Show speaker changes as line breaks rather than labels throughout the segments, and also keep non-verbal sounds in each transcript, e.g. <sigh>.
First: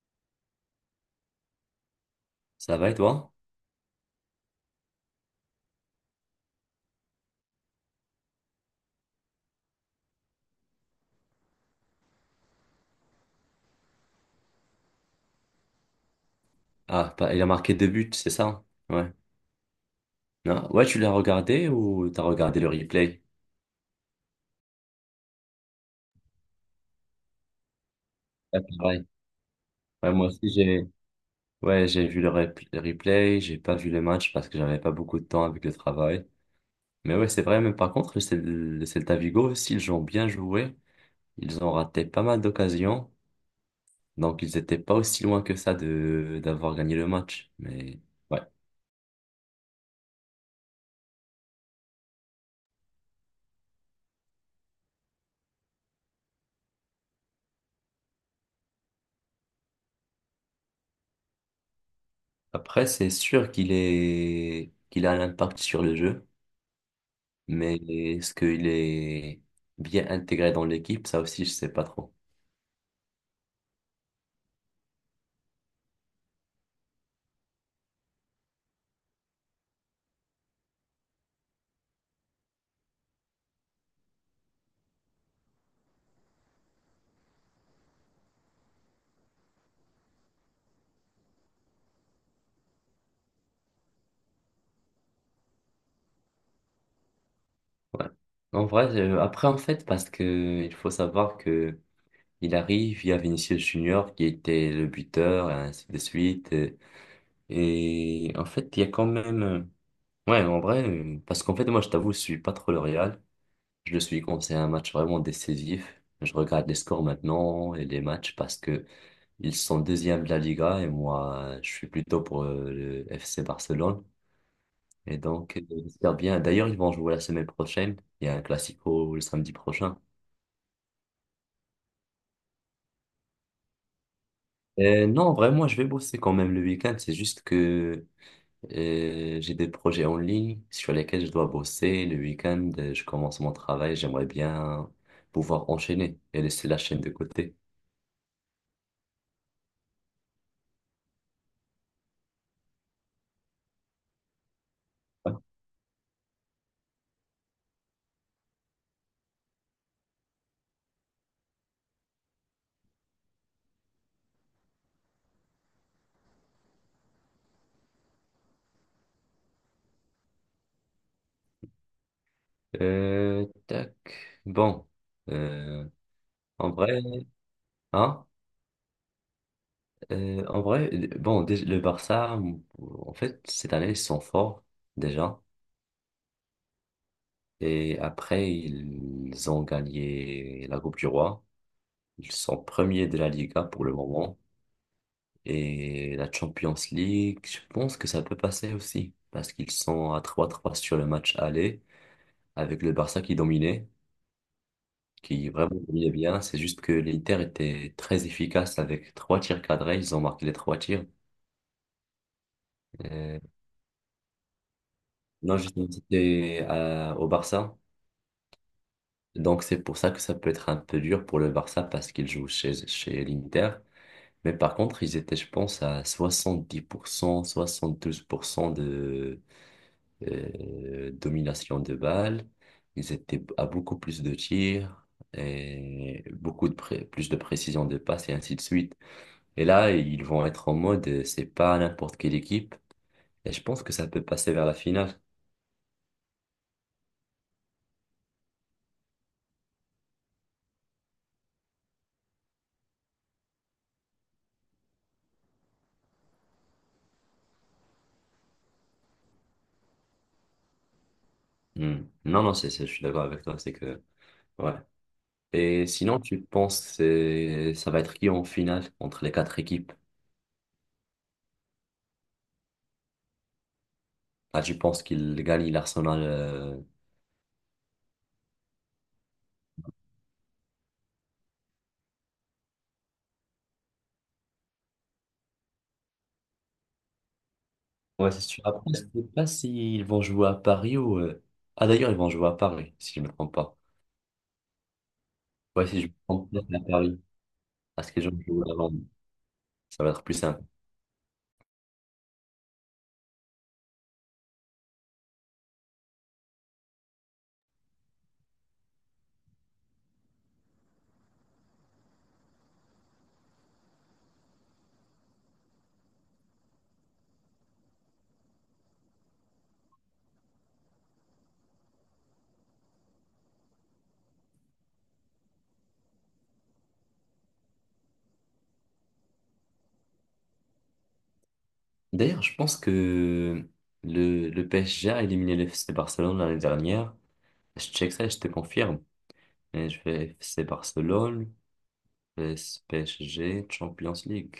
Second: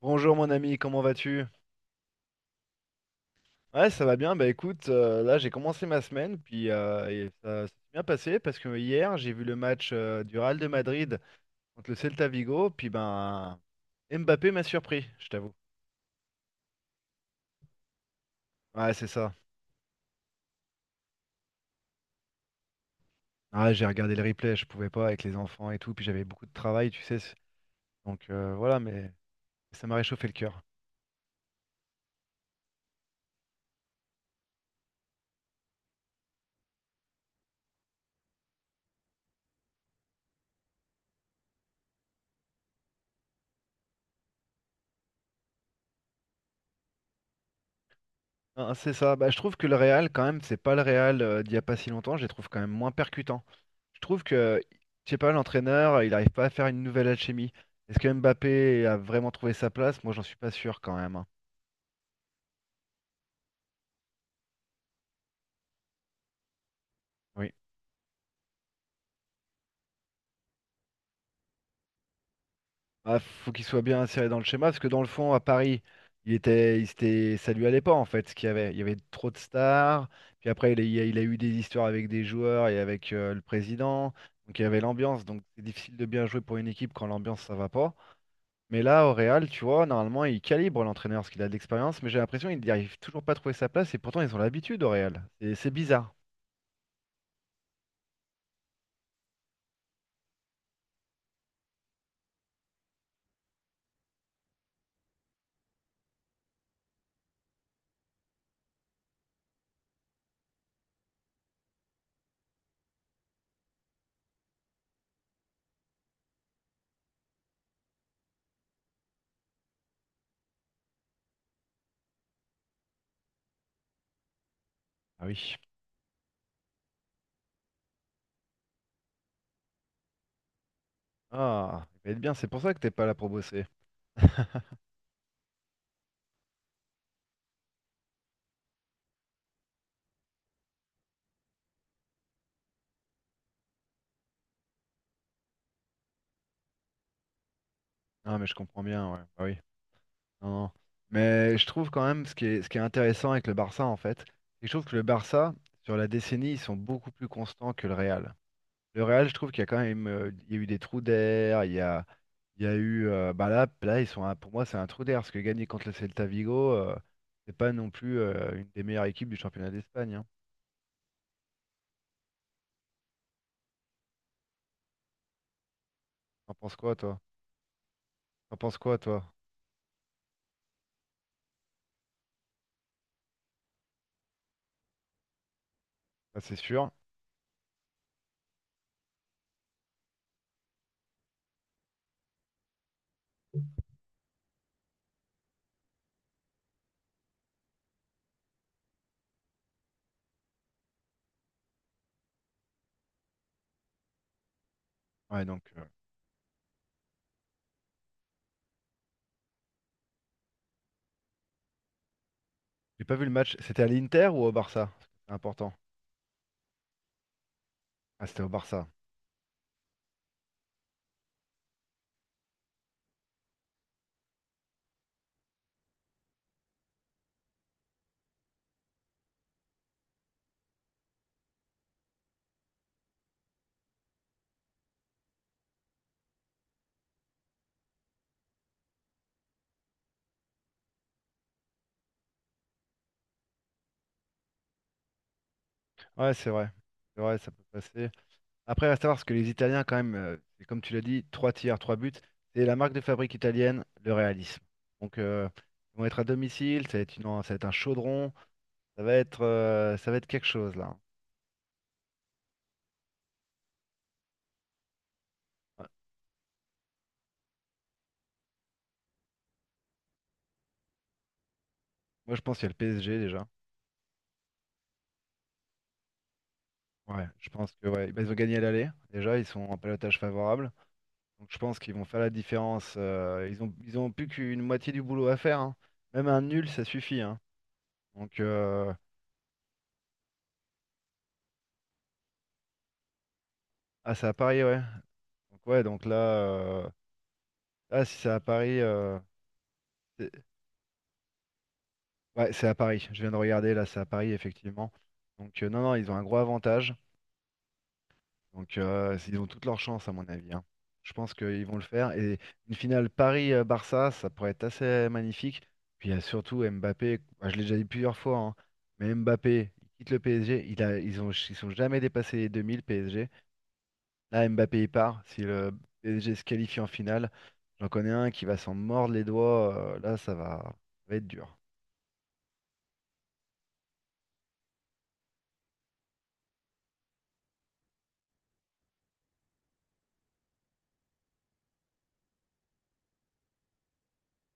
Bonjour mon ami, comment vas-tu?
Ça va et toi?
Ouais, ça va bien. Bah écoute, là j'ai commencé ma semaine, puis et ça s'est bien passé parce que hier j'ai vu le match du Real de Madrid contre le Celta Vigo, puis ben Mbappé m'a surpris, je t'avoue.
Ah, il a marqué deux buts, c'est ça, hein?
Ouais, c'est
Ouais.
ça.
Non. Ouais, tu l'as regardé ou t'as regardé le replay?
Ah, j'ai regardé le replay, je pouvais pas avec les enfants et tout, puis j'avais beaucoup de travail, tu sais. Donc
Ouais,
voilà,
pareil.
mais ça m'a
Ouais,
réchauffé
moi
le
aussi,
cœur.
j'ai ouais, j'ai vu le replay, j'ai pas vu le match parce que j'avais pas beaucoup de temps avec le travail. Mais ouais, c'est vrai, mais par contre, le Celta Vigo aussi, ils ont bien joué. Ils ont raté pas mal d'occasions. Donc, ils étaient pas aussi loin que ça de d'avoir gagné le match. Mais ouais.
Ah, c'est ça. Bah je trouve que le Real quand même, c'est pas le Real d'il y a pas si longtemps. Je les trouve quand même moins percutants. Je trouve que, je sais pas, l'entraîneur, il n'arrive pas à faire une nouvelle alchimie. Est-ce que Mbappé a vraiment trouvé sa place? Moi, j'en suis pas sûr quand même, hein.
Après, c'est sûr qu'il a un impact sur le jeu.
Oui.
Mais est-ce qu'il est bien intégré dans l'équipe? Ça aussi, je sais pas trop.
Ah, faut qu'il soit bien inséré dans le schéma, parce que dans le fond, à Paris, il était, il s'était- ça lui allait pas en fait, ce qu'il y avait. Il y avait trop de stars. Puis après, il a eu des histoires avec des joueurs et avec le président. Donc il y avait l'ambiance. Donc c'est difficile de bien jouer pour une équipe quand l'ambiance ça va pas. Mais là, au Real, tu vois, normalement, il calibre l'entraîneur parce qu'il a de l'expérience, mais j'ai l'impression qu'il n'arrive toujours pas à trouver sa place et pourtant ils ont l'habitude au Real. C'est bizarre.
Ouais. En vrai, après, en fait, parce que il faut savoir que il arrive, il y a Vinicius Junior qui était le buteur, et ainsi de suite. Et, en fait, il y a quand même. Ouais, en vrai, parce qu'en fait, moi, je t'avoue, je suis pas trop le Real. Je le suis quand c'est un match vraiment décisif. Je regarde les scores maintenant et les matchs parce que ils sont deuxième de la Liga et moi, je suis plutôt pour le FC Barcelone. Et
Ah oui.
donc, j'espère bien. D'ailleurs, ils vont jouer la semaine prochaine. Il y a un classico le samedi prochain.
Ah, il va être bien, c'est pour ça que t'es pas là pour bosser. <laughs>
Non, vraiment, je vais bosser quand même le week-end. C'est juste que j'ai des projets en ligne sur lesquels je dois bosser. Le week-end, je commence mon travail. J'aimerais bien pouvoir enchaîner et laisser la chaîne de côté.
Non, mais je comprends bien, ouais. Bah oui. Non, non. Mais je trouve quand même ce qui est intéressant avec le Barça, en fait, c'est que je trouve que le Barça, sur la décennie, ils sont beaucoup plus constants que le Real. Le Real, je trouve qu'il y a quand même il y a eu des trous d'air, il y a eu bah là, là ils sont pour moi c'est un trou d'air parce que gagner contre le Celta Vigo, c'est pas non plus une des meilleures équipes du championnat d'Espagne, hein.
Tac. Bon. Euh,
T'en
En
penses quoi
vrai,
toi?
hein?
T'en penses quoi toi?
En vrai, bon, le Barça, en fait, cette année, ils sont forts déjà.
Ça c'est sûr.
Et après, ils ont gagné la Coupe du Roi. Ils sont premiers de la Liga pour le moment. Et la Champions League, je pense que ça peut passer aussi. Parce qu'ils sont à 3-3 sur le match aller, avec le Barça qui dominait,
Ouais
qui
donc
vraiment dominait bien. C'est juste que l'Inter était très efficace avec trois tirs cadrés. Ils ont marqué les trois tirs.
j'ai pas vu le
Euh,
match. C'était à l'Inter ou au Barça? C'est
non,
important.
justement, c'était au Barça.
Ah c'était au Barça.
Donc c'est pour ça que ça peut être un peu dur pour le Barça parce qu'il joue chez l'Inter. Mais par contre, ils étaient, je pense, à soixante 70% 72% de domination de balles. Ils étaient à beaucoup plus de tirs et beaucoup de plus de précision de passe et ainsi de suite. Et là, ils vont être en mode, c'est pas n'importe quelle équipe. Et je pense que ça peut passer vers la finale.
Ouais c'est vrai. C'est vrai, ça peut passer. Après, il va savoir ce que les Italiens, quand même, c'est comme tu l'as dit, trois tiers, trois buts. C'est la marque de fabrique italienne, le réalisme. Donc, ils vont être à domicile, ça va être un chaudron, ça va être quelque chose là.
Hmm. Non, non, je suis d'accord avec toi. C'est que, ouais. Et
Ouais.
sinon, tu penses, ça va être qui en finale entre les quatre équipes?
Moi, je pense qu'il y a le PSG déjà.
Ah, tu penses qu'il gagne l'Arsenal?
Ouais, je pense que ouais, bah, ils ont gagné à l'aller. Déjà, ils sont en pelotage favorable. Donc, je pense qu'ils vont faire la différence. Ils ont plus qu'une moitié du boulot à faire, hein. Même un nul, ça suffit, hein.
Ouais,
Donc,
c'est sûr. Après, je sais pas s'ils vont jouer à Paris ou. Ah, d'ailleurs, ils vont jouer à Paris, si je me trompe pas.
ah, ça à Paris, ouais. Donc, ouais,
Ouais, si
donc
je me
là,
trompe pas, c'est à Paris.
là,
Parce
si
que je
ça à
joue à
Paris.
Londres. Ça va être plus simple.
Ouais, c'est à Paris. Je viens de regarder, là, c'est à Paris, effectivement. Donc, non, non, ils ont un gros avantage. Donc, ils ont toute leur chance, à mon avis, hein. Je pense qu'ils vont le faire. Et une finale Paris-Barça, ça pourrait être assez magnifique. Puis, il y a surtout Mbappé. Bah, je l'ai déjà dit plusieurs fois, hein, mais Mbappé, il quitte le PSG. Ils ils sont jamais dépassés les 2000, PSG. Là, Mbappé, il part. Si le PSG se qualifie en finale, j'en connais un qui va s'en mordre les doigts. Là, ça va être dur.
D'ailleurs, je pense que le PSG a éliminé le FC Barcelone l'année dernière. Je check ça et je te confirme. Et je fais FC Barcelone, PS PSG, Champions League.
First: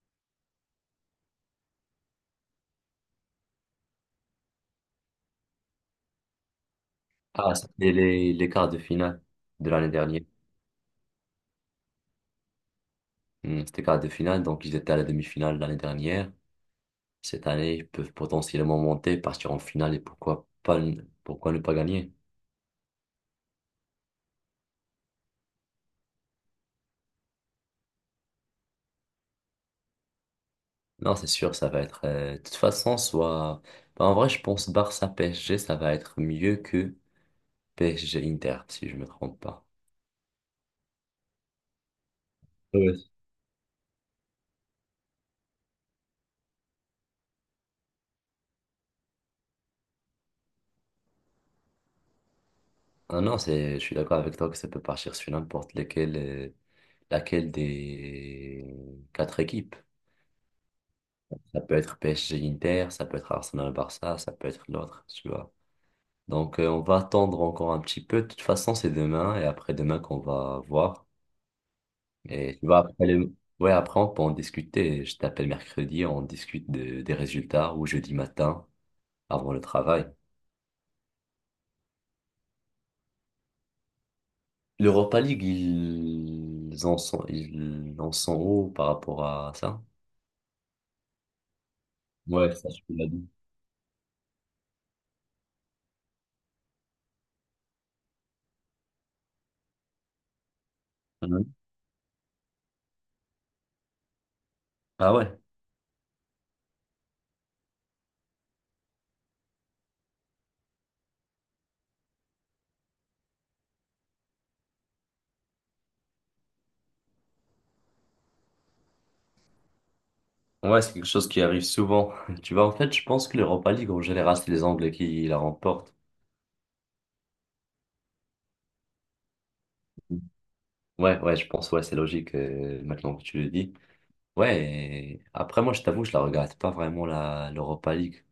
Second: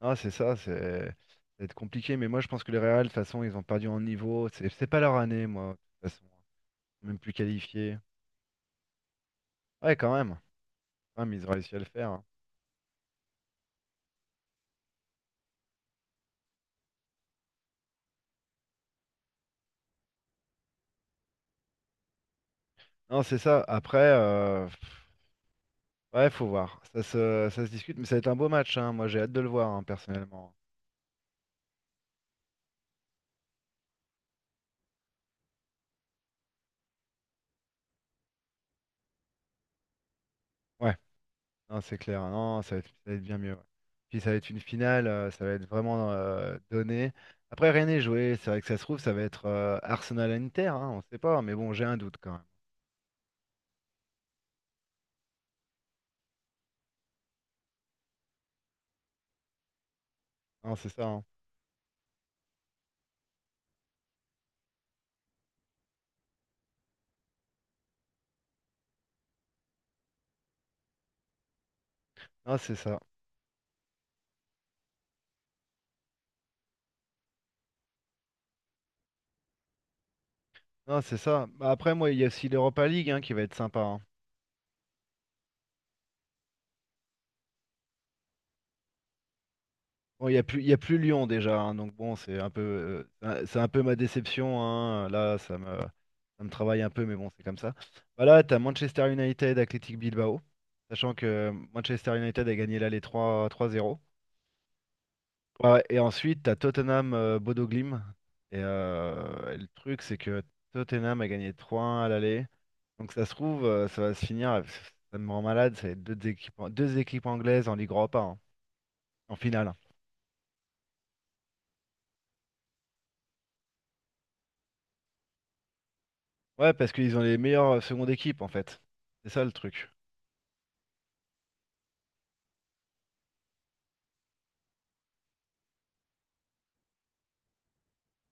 Ah, c'est ça va être compliqué, mais moi je pense que les Real, de toute façon, ils ont perdu en niveau. C'est pas leur année, moi, de toute façon. Même plus
Ah, c'était
qualifiés.
les quarts de finale de l'année
Ouais, quand
dernière.
même. Quand même, ils ont réussi à le faire, hein.
Hmm, c'était quarts de finale, donc ils étaient à la demi-finale l'année dernière. Cette année, ils peuvent potentiellement monter, partir en finale et pourquoi pas, pourquoi ne pas gagner?
Non, c'est ça. Après, pff, ouais, faut voir. Ça se discute, mais ça va être un beau match, hein. Moi, j'ai hâte de le voir, hein, personnellement.
Non, c'est sûr, ça va être. De toute façon, soit. Bah, en vrai, je pense Barça PSG, ça va être mieux que PSG Inter, si je me trompe pas.
Ouais, non, c'est clair. Non,
Ouais.
ça va être bien mieux, ouais. Puis ça va être une finale, ça va être vraiment donné. Après, rien n'est joué. C'est vrai que ça se trouve, ça va être Arsenal-Inter, hein, on sait pas, mais bon, j'ai un doute quand même.
Ah non, je suis d'accord avec toi que ça peut partir sur n'importe lequel, laquelle des quatre équipes.
Non, c'est ça, hein.
Ça peut être PSG Inter, ça peut être Arsenal Barça, ça peut être l'autre, tu vois. Donc, on va attendre encore un petit peu. De toute façon, c'est demain et après-demain qu'on va voir.
Non,
Et tu
c'est
vois,
ça.
après ouais, après, on peut en discuter. Je t'appelle mercredi, on discute des résultats ou jeudi matin avant le travail.
Non, c'est ça. Bah, après, moi, il y a aussi l'Europa League, hein, qui va être sympa, hein.
L'Europa League, ils en sont où par rapport à ça?
Bon, il y a plus Lyon déjà, hein, donc bon, c'est un
Ouais,
peu,
ça, je te l'ai dit.
c'est un peu ma déception, hein. Là, ça me travaille un peu, mais bon, c'est comme ça. Bah là, t'as Manchester United, Athletic Bilbao, sachant que
Mhm.
Manchester United a gagné là les trois zéro.
Ah ouais,
Ouais, et ensuite, t'as Tottenham, Bodo Glimt. Et le truc, c'est que Tottenham a gagné trois 1 à l'aller. Donc ça se trouve, ça va se finir, ça me rend malade, ça va être deux équipes anglaises en Ligue Europa, hein, en finale.
ouais, c'est quelque chose qui arrive souvent. <laughs> Tu vois, en fait, je pense que l'Europa League, en général, c'est les Anglais qui la remportent.
Ouais, parce qu'ils ont les meilleures secondes équipes, en fait. C'est ça le truc.
Ouais, ouais, je pense, ouais, c'est logique maintenant que tu le dis. Ouais, et après moi je t'avoue, je la regarde pas vraiment la l'Europa League.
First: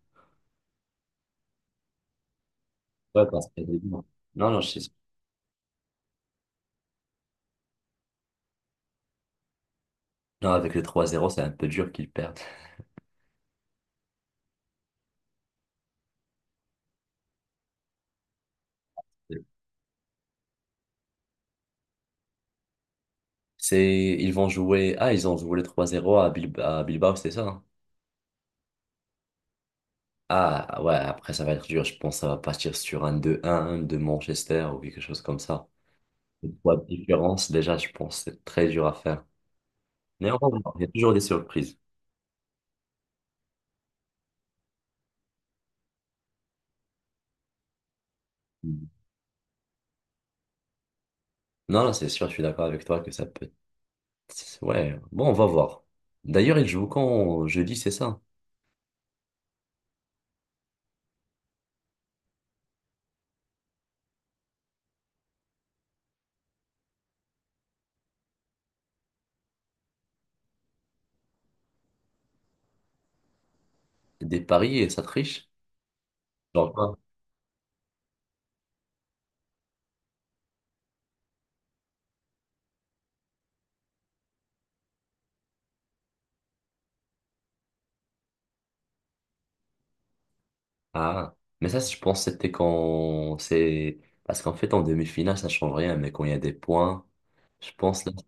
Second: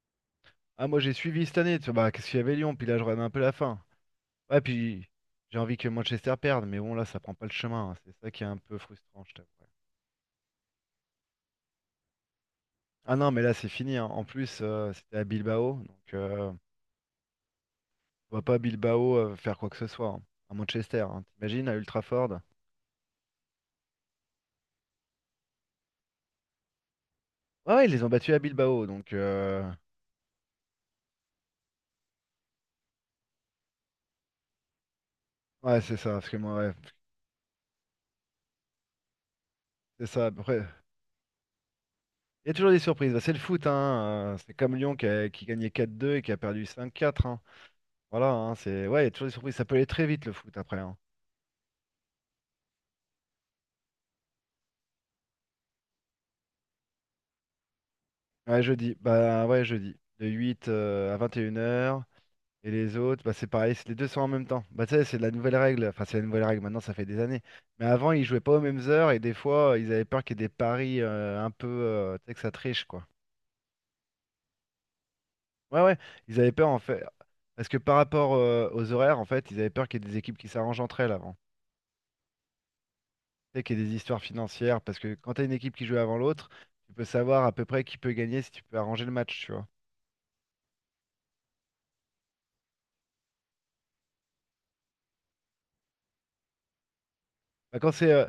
Ah, moi j'ai suivi cette année, tu vois, bah, qu'est-ce qu'il y avait Lyon, puis là je regarde
Ouais,
un peu
parce
la
que.
fin.
Non,
Ouais,
non,
puis j'ai envie que Manchester perde, mais bon, là ça prend pas le chemin, hein. C'est ça qui est un peu frustrant, je t'avoue.
non, avec le 3-0 c'est un peu dur qu'ils perdent.
Ah non, mais là c'est fini, hein. En plus, c'était à Bilbao, donc on va pas à Bilbao faire quoi que ce soit, hein. À Manchester, hein. T'imagines, à Ultraford.
C'est Ils vont jouer ah ils ont joué le 3-0 à Bilbao, c'est ça, hein?
Ouais, ouais, ils les ont battus à Bilbao, donc...
Ah ouais, après ça va être dur, je pense que ça va partir sur un 2-1 de Manchester ou quelque chose comme ça.
ouais, c'est ça, parce que
Une
moi, ouais,
fois de différence déjà, je pense que c'est très dur à faire.
c'est ça.
Mais néanmoins,
Après, il
il y a toujours des surprises.
y a toujours des surprises. Bah, c'est le foot, hein. C'est comme Lyon qui, qui gagnait 4-2 et qui a perdu 5-4, hein. Voilà, hein, c'est...
Mhm.
Ouais, il y a toujours des surprises. Ça peut aller très vite, le foot, après, hein.
Non, non, c'est sûr, je suis d'accord avec toi que ça peut ouais, bon, on va voir. D'ailleurs, il joue quand jeudi, c'est ça?
Ouais, jeudi. Bah, ouais, jeudi. De 8 à 21 heures. Et les autres, bah, c'est pareil, c'est les deux sont en même temps. Bah, tu sais, c'est la nouvelle règle. Enfin, c'est la nouvelle règle, maintenant, ça fait des années. Mais avant, ils jouaient pas aux mêmes heures et des fois, ils avaient peur qu'il y ait des paris un peu... tu sais, que ça triche, quoi.
Des paris et ça triche?
Ouais, ouais, ils avaient peur
Genre
en
quoi?
fait. Parce que par rapport aux horaires, en fait, ils avaient peur qu'il y ait des équipes qui s'arrangent entre elles avant. Tu sais, qu'il y ait des histoires financières. Parce que quand tu as une équipe qui joue avant l'autre, tu peux savoir à peu près qui peut gagner si tu peux arranger le match, tu vois.
Ah, mais ça, je pense que c'était quand c'est. Parce qu'en fait, en demi-finale, ça change rien, mais quand il y a des points, je
Bah,
pense là.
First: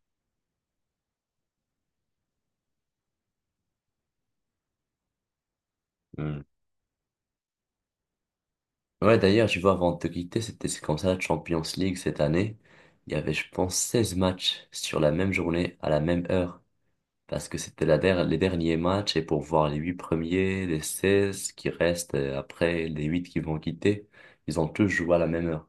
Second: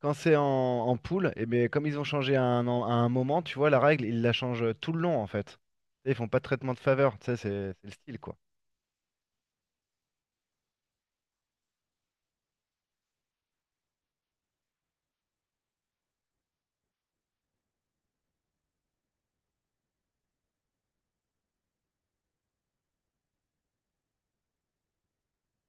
quand c'est en poule, et bien, comme ils ont changé à un moment, tu vois, la règle, ils la changent tout le long, en fait. Tu sais, ils font pas
Hmm.
de traitement de faveur, tu sais, c'est le style, quoi.
Ouais, d'ailleurs, je vois avant de te quitter, c'est comme ça la Champions League cette année. Il y avait, je pense, 16 matchs sur la même journée, à la même heure. Parce que c'était les derniers matchs et pour voir les huit premiers, les 16 qui restent après, les huit qui vont quitter, ils ont tous joué à la même heure.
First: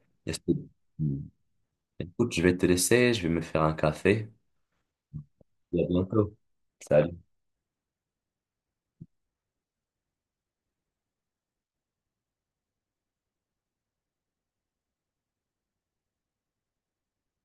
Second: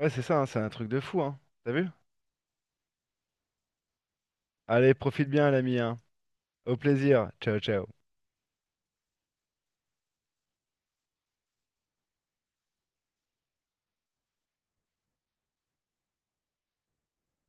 Ouais, c'est
Et
ça,
c'est-
hein, c'est un truc de
Mm.
fou, hein. T'as vu?
Écoute, je vais te laisser, je vais me faire un café.
Allez, profite bien, l'ami,
Et à
hein.
bientôt.
Au
Salut.
plaisir. Ciao, ciao.